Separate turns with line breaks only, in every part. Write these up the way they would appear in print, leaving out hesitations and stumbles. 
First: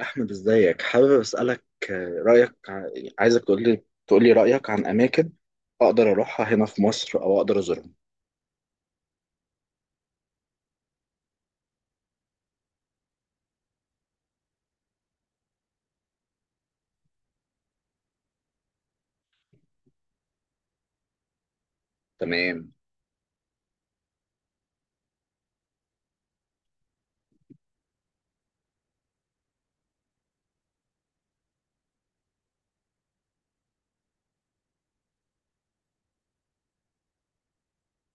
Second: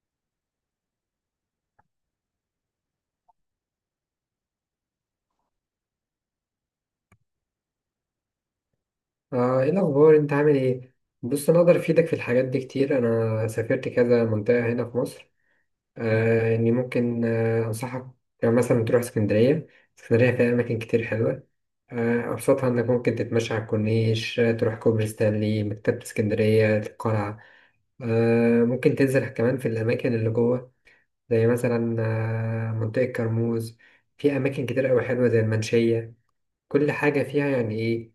أحمد، إزيك؟ حابب أسألك رأيك عايزك تقول لي رأيك عن أماكن أقدر أروحها هنا في مصر أو أقدر أزورهم.
ايه الاخبار، انت عامل ايه؟ بص انا اقدر افيدك في الحاجات دي كتير. انا سافرت كذا منطقه هنا في مصر. اني ممكن انصحك. يعني مثلا تروح اسكندريه. اسكندريه فيها اماكن كتير حلوه. ابسطها
تمام.
انك ممكن تتمشى على الكورنيش. تروح كوبري ستانلي، مكتبه اسكندريه، القلعه. ممكن تنزل كمان في الاماكن اللي جوه، زي مثلا منطقه كرموز. في اماكن كتير قوي حلوه زي المنشيه. كل حاجه فيها يعني ايه،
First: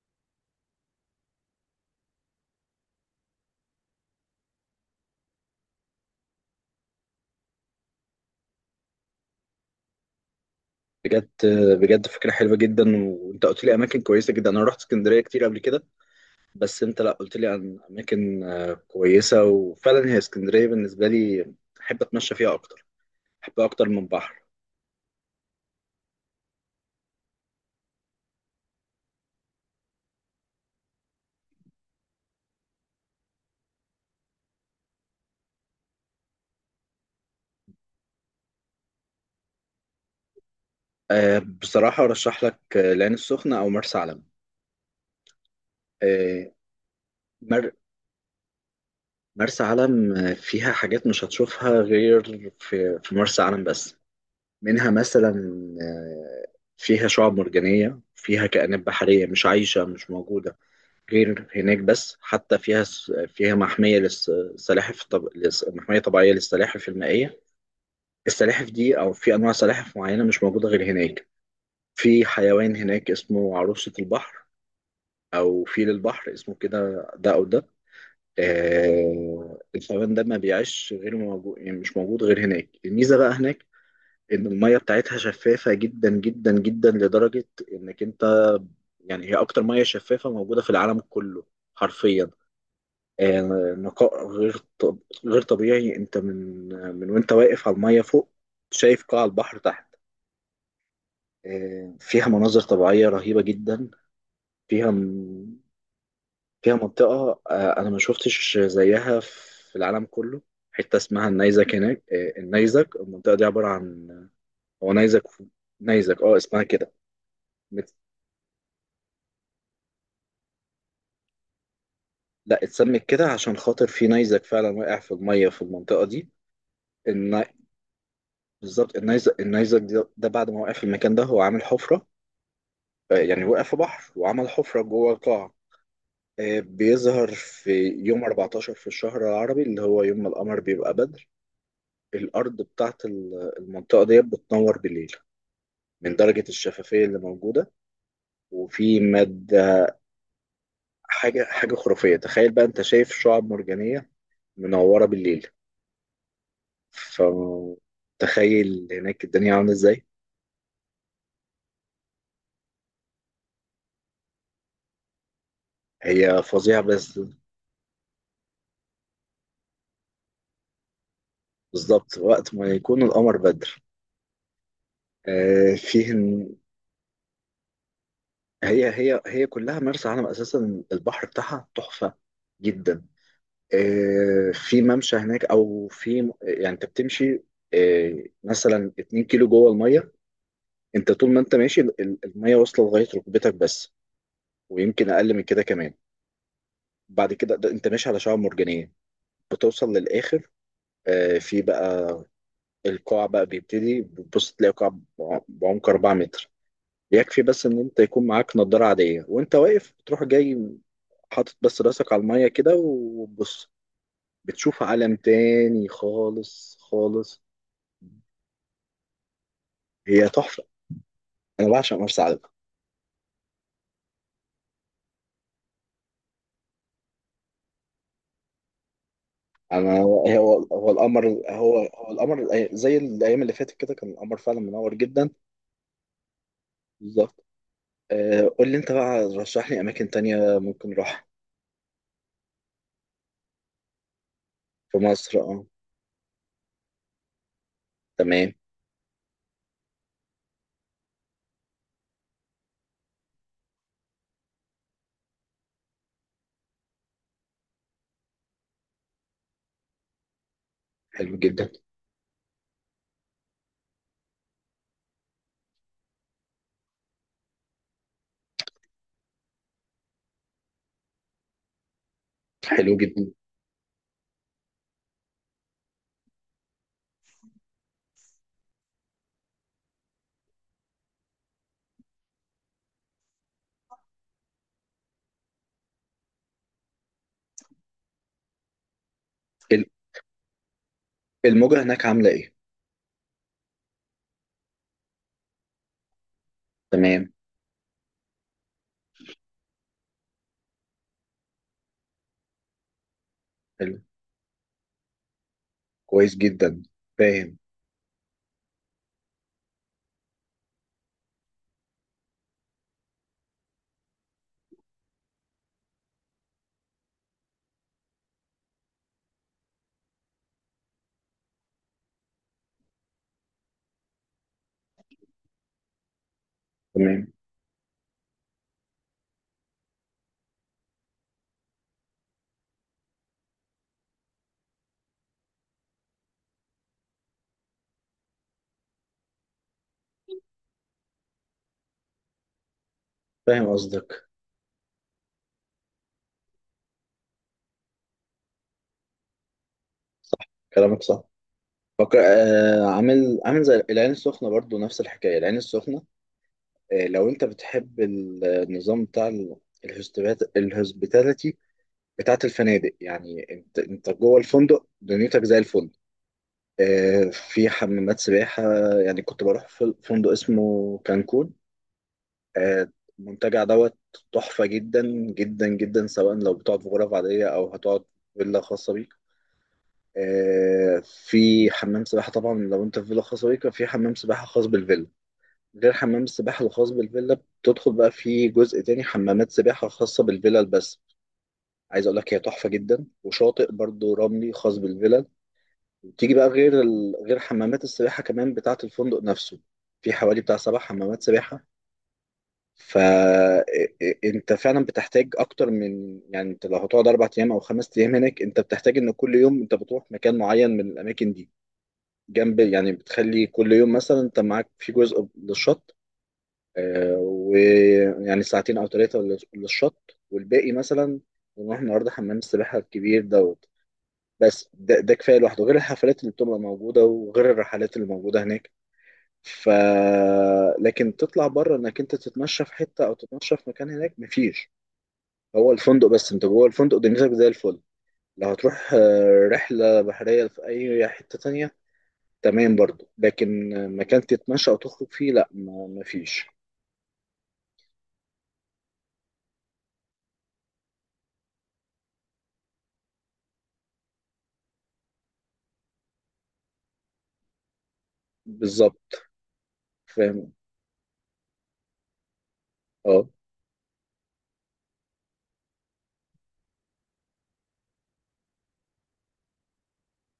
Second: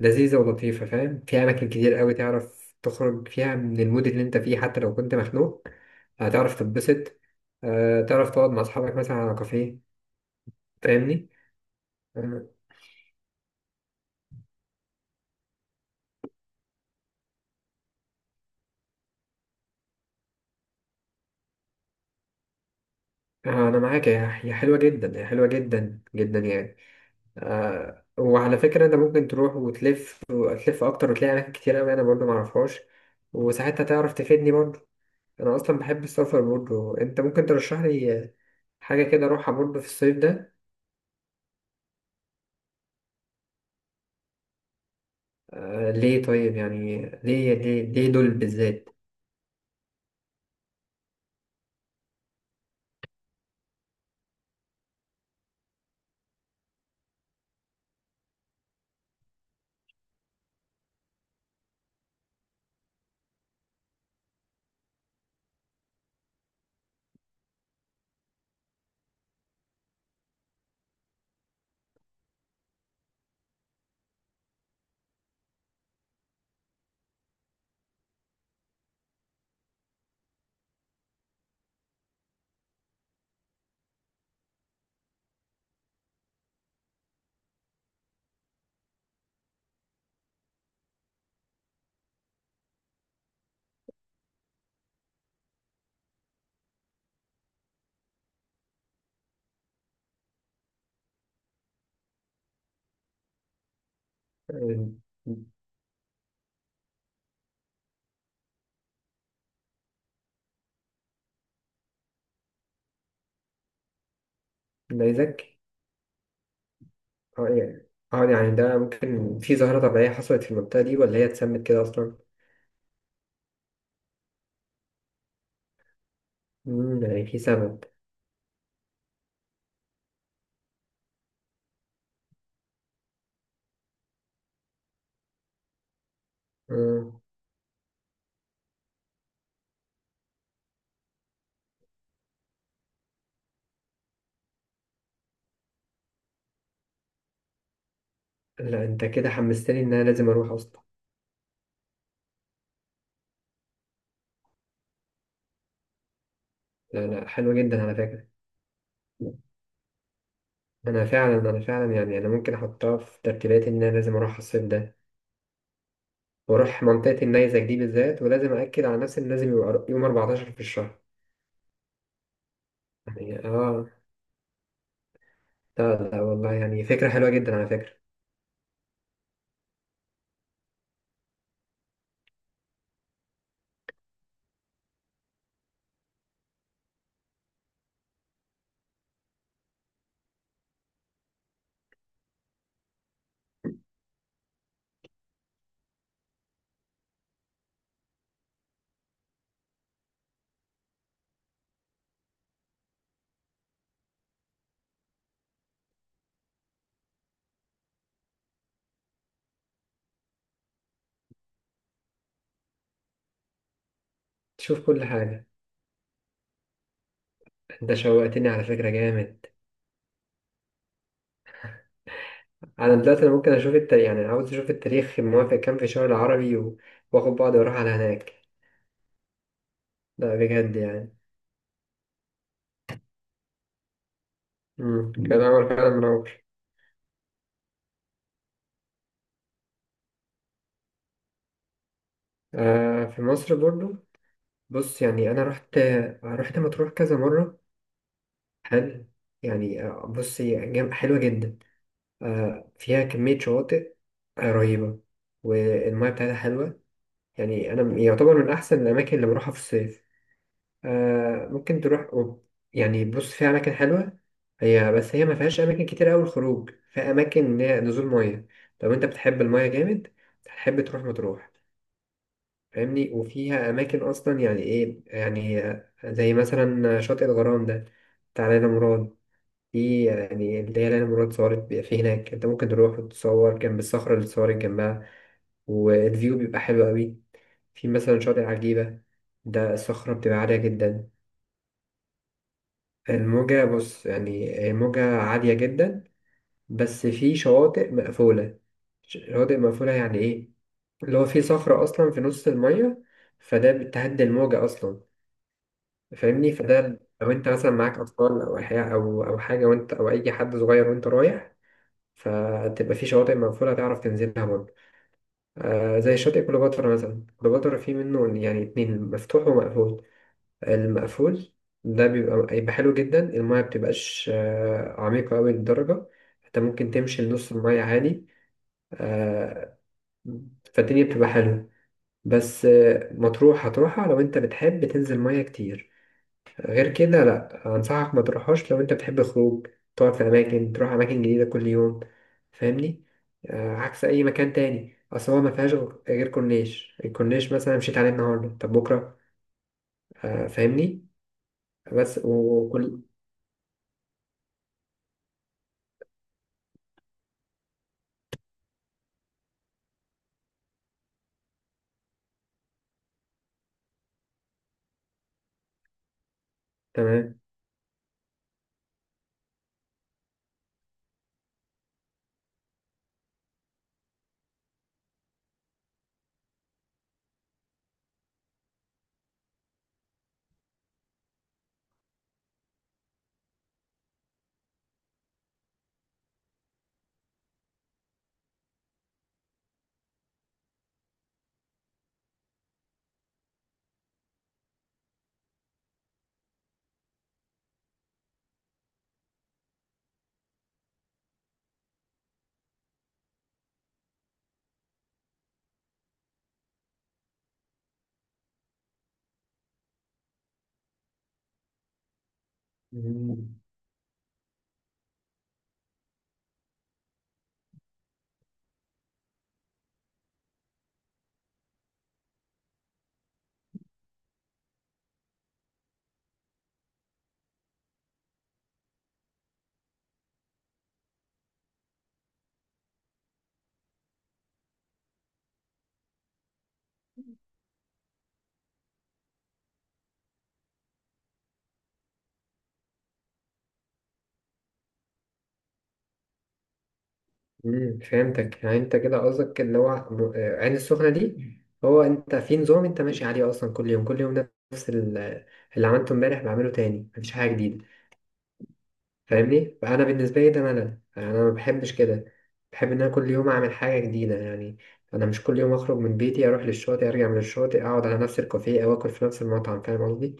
لذيذة ولطيفة، فاهم. في أماكن كتير قوي تعرف تخرج فيها من المود اللي أنت فيه، حتى لو كنت مخنوق هتعرف تتبسط. تعرف تقعد مع أصحابك مثلا على كافيه، فاهمني.
بجد، فكرة
آه،
حلوة جدا وأنت قلت لي أماكن كويسة جدا. أنا رحت اسكندرية كتير قبل كده. بس أنت لا قلت لي عن أماكن كويسة، وفعلا هي اسكندرية بالنسبة لي. أحب أتمشى فيها أكتر. أحبها
أنا
أكتر من
معاك. هي
بحر.
هي حلوة جدا، هي حلوة جدا جدا يعني. وعلى فكرة، أنت ممكن تروح وتلف وتلف أكتر وتلاقي أماكن كتير قوي أنا برضو معرفهاش، وساعتها تعرف تفيدني برضو. أنا أصلا بحب السفر، برضو أنت ممكن ترشح لي حاجة كده أروحها برضو في الصيف ده.
بصراحة أرشح لك العين السخنة أو مرسى علم.
ليه
آه،
طيب؟ يعني ليه
مر-
ليه ليه دول بالذات؟
مرسى علم فيها حاجات مش هتشوفها غير في مرسى علم بس. منها مثلا آه، فيها شعاب مرجانية، فيها كائنات بحرية مش موجودة غير هناك بس. حتى فيها محمية طبيعية للسلاحف المائية. السلاحف دي، أو في أنواع سلاحف معينة مش موجودة غير هناك. في حيوان هناك اسمه عروسة البحر، أو فيل البحر اسمه كده. ده أو ده. الفئران ده ما بيعيش، غير موجود يعني مش موجود غير هناك. الميزة بقى هناك إن المية بتاعتها شفافة جدا جدا جدا، لدرجة إنك أنت، يعني هي أكتر مية شفافة موجودة في العالم كله، حرفيا. آه، نقاء غير طبيعي. أنت من من وأنت واقف على المية فوق، شايف قاع البحر تحت. فيها مناظر طبيعية رهيبة جدا. فيها
آه،
م- فيها منطقة، أنا ما شفتش زيها في العالم كله. حتة اسمها النيزك هناك. النيزك، المنطقة دي عبارة عن، هو
ده
نيزك.
يزكي.
نيزك، اسمها كده.
اه يعني،
مت-
اه يعني ده ممكن في ظاهرة طبيعية حصلت في المنطقة دي ولا هي اتسمت كده أصلا؟
لا، اتسمت كده عشان خاطر في نيزك فعلا واقع في المية في المنطقة دي.
مم، يعني في
الن...
سبب.
بالظبط. النيزك ده بعد ما وقع في المكان ده، هو عامل حفرة. يعني وقع في بحر وعمل حفرة جوه القاع.
مم.
بيظهر في يوم 14 في الشهر العربي، اللي هو يوم ما القمر بيبقى بدر. الأرض بتاعت المنطقة دي بتنور بالليل، من درجة الشفافية اللي موجودة.
لا
وفي
أنت كده حمستني
مادة.
إن أنا لازم أروح أصلا.
حاجة خرافية، تخيل بقى أنت شايف شعاب مرجانية منورة بالليل،
لا لا، حلوة جدا على فكرة.
فتخيل هناك الدنيا عاملة إزاي.
أنا فعلا يعني، أنا ممكن أحطها في ترتيباتي إن أنا لازم أروح الصيف ده
هي فظيعة
وأروح
بس.
منطقة النيزك دي بالذات، ولازم أأكد على نفسي إن لازم يبقى يوم 14 في الشهر.
بالظبط وقت ما يكون القمر
يعني
بدر.
آه.
آه،
لا
فيه
لا والله،
إن-
يعني فكرة حلوة جدا على فكرة.
هي كلها مرسى علم، أساسا البحر بتاعها تحفة جدا. في ممشى هناك، أو في يعني أنت بتمشي مثلا 2 كيلو جوه المية. انت طول ما انت ماشي، الميه واصله لغايه ركبتك بس، ويمكن اقل من كده كمان. بعد كده ده انت ماشي على شعاب مرجانيه، بتوصل للاخر. في بقى، القاع بقى بيبتدي، بتبص تلاقي قاع بعمق 4 متر. يكفي بس ان انت يكون معاك نضاره عاديه، وانت واقف تروح جاي، حاطط بس راسك على الميه كده وبص، بتشوف
تشوف كل
عالم
حاجة.
تاني خالص خالص.
انت شوقتني على فكرة، جامد.
هي تحفه، انا بعشق مرسى علم.
انا دلوقتي انا ممكن اشوف التاريخ، يعني عاوز اشوف التاريخ موافق كام في الشهر العربي واخد بعض واروح على هناك.
انا هو
لا بجد
هو
يعني.
القمر. زي الايام اللي فاتت كده كان القمر فعلا منور
مم.
جدا.
كان عمل فعلا منور.
بالظبط. قول لي انت بقى، رشح لي اماكن تانية ممكن اروح.
في مصر برضو.
في
بص يعني
مصر،
انا
اه.
رحت، رحت مطروح كذا مرة.
تمام.
حلو. يعني بص، حلوة جدا. فيها كمية شواطئ رهيبة، والمياه بتاعتها حلوة. يعني انا يعتبر من احسن الاماكن اللي بروحها في الصيف.
حلو جدا.
ممكن تروح أوروبا. يعني بص، في أماكن حلوة. هي بس هي ما فيهاش أماكن كتير أوي الخروج، في أماكن إن هي نزول مية. لو أنت بتحب المية جامد، هتحب تروح مطروح.
حلو
فاهمني.
جدا.
وفيها أماكن أصلا، يعني إيه؟ يعني زي مثلا شاطئ الغرام ده بتاع ليلى مراد، دي يعني اللي هي ليلى مراد صورت بيبقى في هناك. أنت ممكن تروح وتتصور جنب الصخرة اللي اتصورت جنبها، والفيو بيبقى حلو أوي. في مثلا شاطئ عجيبة، ده
ال-
الصخرة بتبقى عالية جدا.
الموجة هناك عاملة ايه؟
الموجة بص، يعني هي موجة عالية جدا، بس
تمام.
في شواطئ مقفولة. شواطئ مقفولة يعني إيه؟ اللي هو في صخرة أصلا في نص المية، فده
حلو.
بتهدي الموجة أصلا.
كويس
فاهمني.
جدا.
فده لو أنت
فاهم.
مثلا معاك أطفال أو أحياء، أو أو حاجة، وأنت أو أي حد صغير وأنت رايح، فتبقى في شواطئ مقفولة تعرف تنزلها برضه. آه زي شاطئ كليوباترا مثلا. كليوباترا فيه منه يعني اتنين، مفتوح ومقفول. المقفول ده بيبقى هيبقى حلو جدا. المايه مبتبقاش عميقة أوي للدرجة. انت ممكن تمشي
تمام.
لنص المايه عادي. آه، فالدنيا بتبقى حلوة. بس مطروح هتروحها لو انت بتحب تنزل مايه كتير. غير كده لأ، أنصحك ما تروحهاش لو انت بتحب خروج، تقعد في أماكن، تروح أماكن جديدة كل يوم، فاهمني.
فاهم
عكس أي
قصدك.
مكان تاني. أصل هو ما فيهاش غير كورنيش. الكورنيش مثلا مشيت عليه النهاردة، طب بكرة؟
صح. كلامك
فاهمني.
صح. فكر
بس وكل.
عامل زي العين السخنة، برضو نفس الحكاية العين السخنة. لو انت بتحب النظام بتاع الهوسبيتاليتي بتاعت الفنادق، يعني انت جوه الفندق دنيتك زي الفندق.
تمام.
في حمامات سباحة. يعني كنت بروح في فندق اسمه كانكون. آه، المنتجع دوت، تحفة جدا جدا جدا، سواء لو بتقعد في غرف عادية أو هتقعد في فيلا خاصة بيك. في حمام سباحة طبعا. لو انت في فيلا خاصة بيك، في حمام سباحة خاص بالفيلا. غير حمام السباحة الخاص بالفيلا، بتدخل بقى في جزء تاني حمامات سباحة خاصة بالفيلا بس. عايز اقول لك هي تحفة جدا، وشاطئ برضو رملي خاص بالفيلا. تيجي بقى غير حمامات السباحة كمان بتاعة الفندق نفسه. في حوالي بتاع 7 حمامات سباحة. فأنت فعلا بتحتاج أكتر من، يعني أنت لو هتقعد 4 أيام أو 5 أيام هناك، أنت بتحتاج إن كل يوم أنت بتروح مكان معين من الأماكن دي. جنب، يعني
مم.
بتخلي كل يوم مثلا أنت معاك في جزء للشط، ويعني ساعتين أو ثلاثة للشط، والباقي مثلا نروح النهاردة حمام السباحة الكبير ده. بس ده كفايه لوحده، غير الحفلات اللي بتبقى موجوده وغير الرحلات اللي موجوده هناك. ف لكن تطلع بره انك انت تتمشى في حته او تتمشى في مكان هناك، مفيش. هو الفندق بس، انت جوه الفندق دنيتك زي الفل. لو هتروح رحله بحريه في اي حته تانية، تمام برضو، لكن مكان تتمشى او تخرج فيه لا، مفيش.
مم. فهمتك. يعني انت كده قصدك اللي هو عين السخنة دي هو انت في نظام انت ماشي عليه اصلا كل يوم كل يوم، نفس اللي عملته امبارح بعمله تاني، مفيش حاجة جديدة.
بالظبط.
فاهمني. فانا بالنسبة لي
فاهم.
ده ملل، يعني انا ما بحبش كده. بحب ان انا
اه،
كل يوم اعمل حاجة جديدة يعني. انا مش كل يوم اخرج من بيتي اروح للشاطئ، ارجع من الشاطئ اقعد على نفس الكافيه، او اكل في نفس المطعم، فاهم قصدي.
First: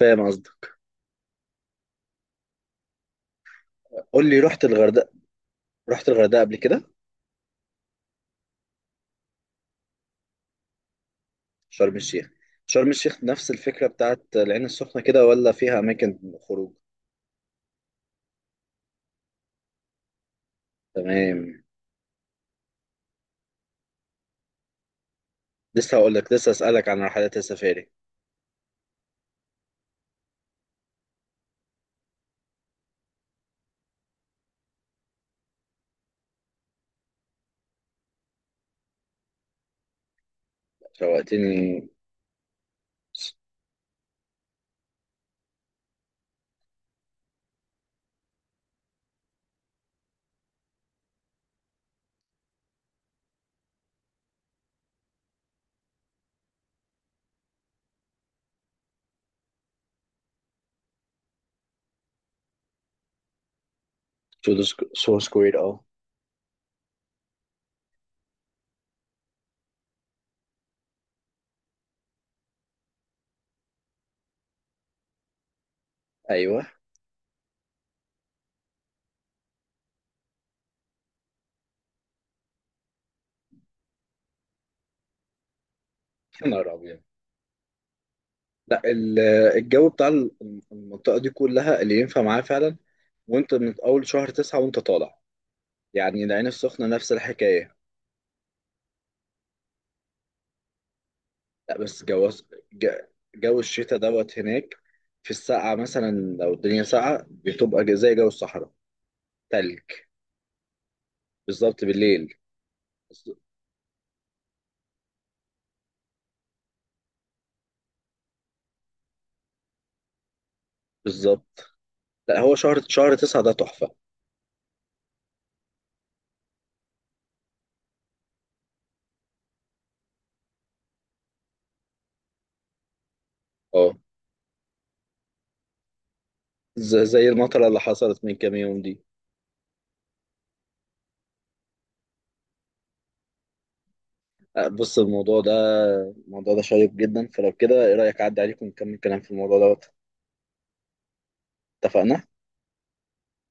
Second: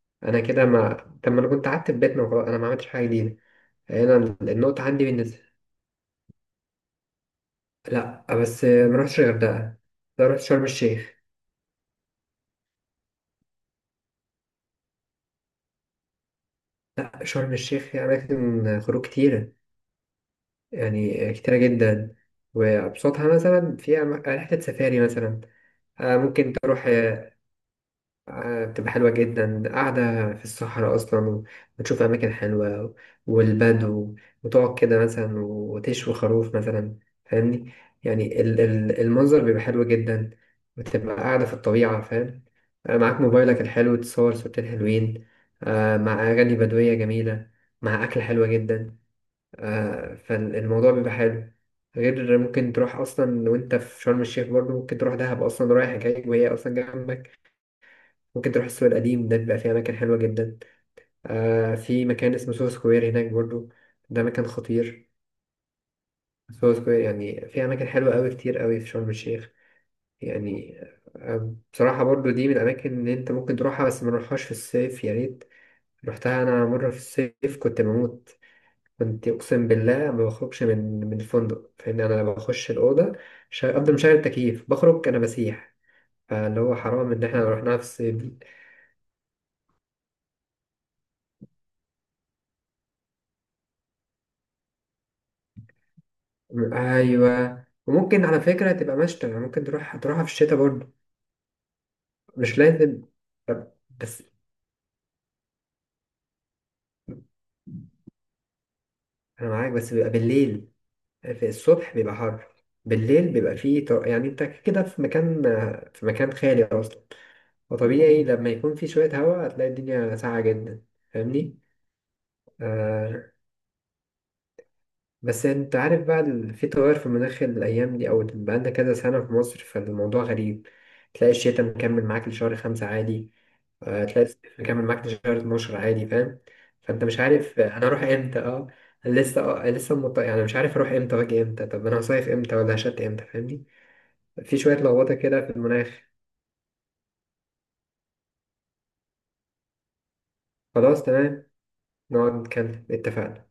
فاهم
انا كده
قصدك.
ما. طب ما انا كنت قعدت في بيتنا وخلاص، انا ما عملتش حاجة جديدة.
قول
هنا
لي، رحت
النقطة عندي
الغردقه؟
بالنسبة.
قبل كده؟
لا بس ما رحتش الغردقة. لا رحت شرم الشيخ.
شرم الشيخ. نفس الفكرة بتاعت العين السخنة كده، ولا فيها أماكن خروج؟
شرم الشيخ فيها أماكن خروج كتيرة، يعني كتيرة
تمام.
جدا. وأبسطها مثلا فيها رحلة سفاري مثلا.
لسه هقول لك لسه
ممكن تروح.
أسألك عن رحلات السفاري.
بتبقى حلوة جدا، قاعدة في الصحراء أصلا وبتشوف أماكن حلوة والبدو، وتقعد كده مثلا وتشوي خروف مثلا، فاهمني. يعني المنظر بيبقى حلو جدا، وتبقى قاعدة في
شوقتني.
الطبيعة، فاهم. معاك موبايلك الحلو، تصور صورتين حلوين، مع أغاني بدوية جميلة، مع أكل حلوة جدا. فالموضوع بيبقى حلو. غير ممكن تروح أصلا، وأنت في شرم الشيخ برضه ممكن تروح دهب أصلا رايح جاي، وهي أصلا جنبك. ممكن تروح السوق القديم، ده بيبقى فيه أماكن حلوة جدا. في مكان اسمه سوهو سكوير هناك برضو، ده مكان
تو
خطير.
سو سكوير، أه.
سوهو سكوير يعني فيه أماكن حلوة أوي، كتير أوي في شرم الشيخ. يعني بصراحة برضو دي من الأماكن اللي أنت ممكن تروحها، بس ما نروحهاش في الصيف يا ريت. رحتها أنا
أيوه.
مرة في الصيف، كنت بموت. كنت أقسم بالله ما بخرجش من الفندق، فإن أنا لما بخش الأوضة، أفضل مشغل التكييف، بخرج أنا بسيح.
يا
فاللي
نهار
هو
أبيض!
حرام إن إحنا رحناها في الصيف.
لا، الجو بتاع المنطقة دي كلها اللي ينفع معاه فعلا، وأنت من أول شهر 9 وأنت طالع. يعني العين السخنة نفس
ايوه،
الحكاية.
وممكن على فكره تبقى مشتى، يعني ممكن تروح هتروحها في الشتاء برضه،
لا بس جو،
مش
ج-
لازم.
جو الشتاء
بس
دوت هناك. في السقعة مثلا، لو الدنيا ساقعة بتبقى زي جو الصحراء،
انا معاك،
تلج.
بس بيبقى بالليل. في
بالظبط،
الصبح بيبقى
بالليل.
حر. بالليل بيبقى فيه يعني انت كده في مكان، في مكان خالي اصلا، وطبيعي لما يكون في شويه هواء هتلاقي الدنيا ساقعه جدا، فاهمني.
بالظبط. لا هو شهر
آه،
تسعة ده تحفة.
بس انت عارف بقى في تغير في المناخ الايام دي، او بقالنا كذا سنه في مصر، فالموضوع غريب. تلاقي الشتاء مكمل معاك لشهر 5 عادي.
اه،
تلاقي الصيف مكمل معاك لشهر 12 عادي، فاهم. فانت مش
زي
عارف
المطرة اللي
انا اروح
حصلت من
امتى.
كام
اه
يوم دي.
لسه. يعني مش عارف اروح امتى واجي امتى، طب انا هصيف امتى ولا هشت امتى، فاهمني. في شويه
بص،
لخبطه كده في المناخ.
الموضوع ده شيق جدا، فلو كده ايه رأيك اعدي عليكم ونكمل كلام في الموضوع ده؟
خلاص تمام.
اتفقنا.
نقعد نتكلم، اتفقنا.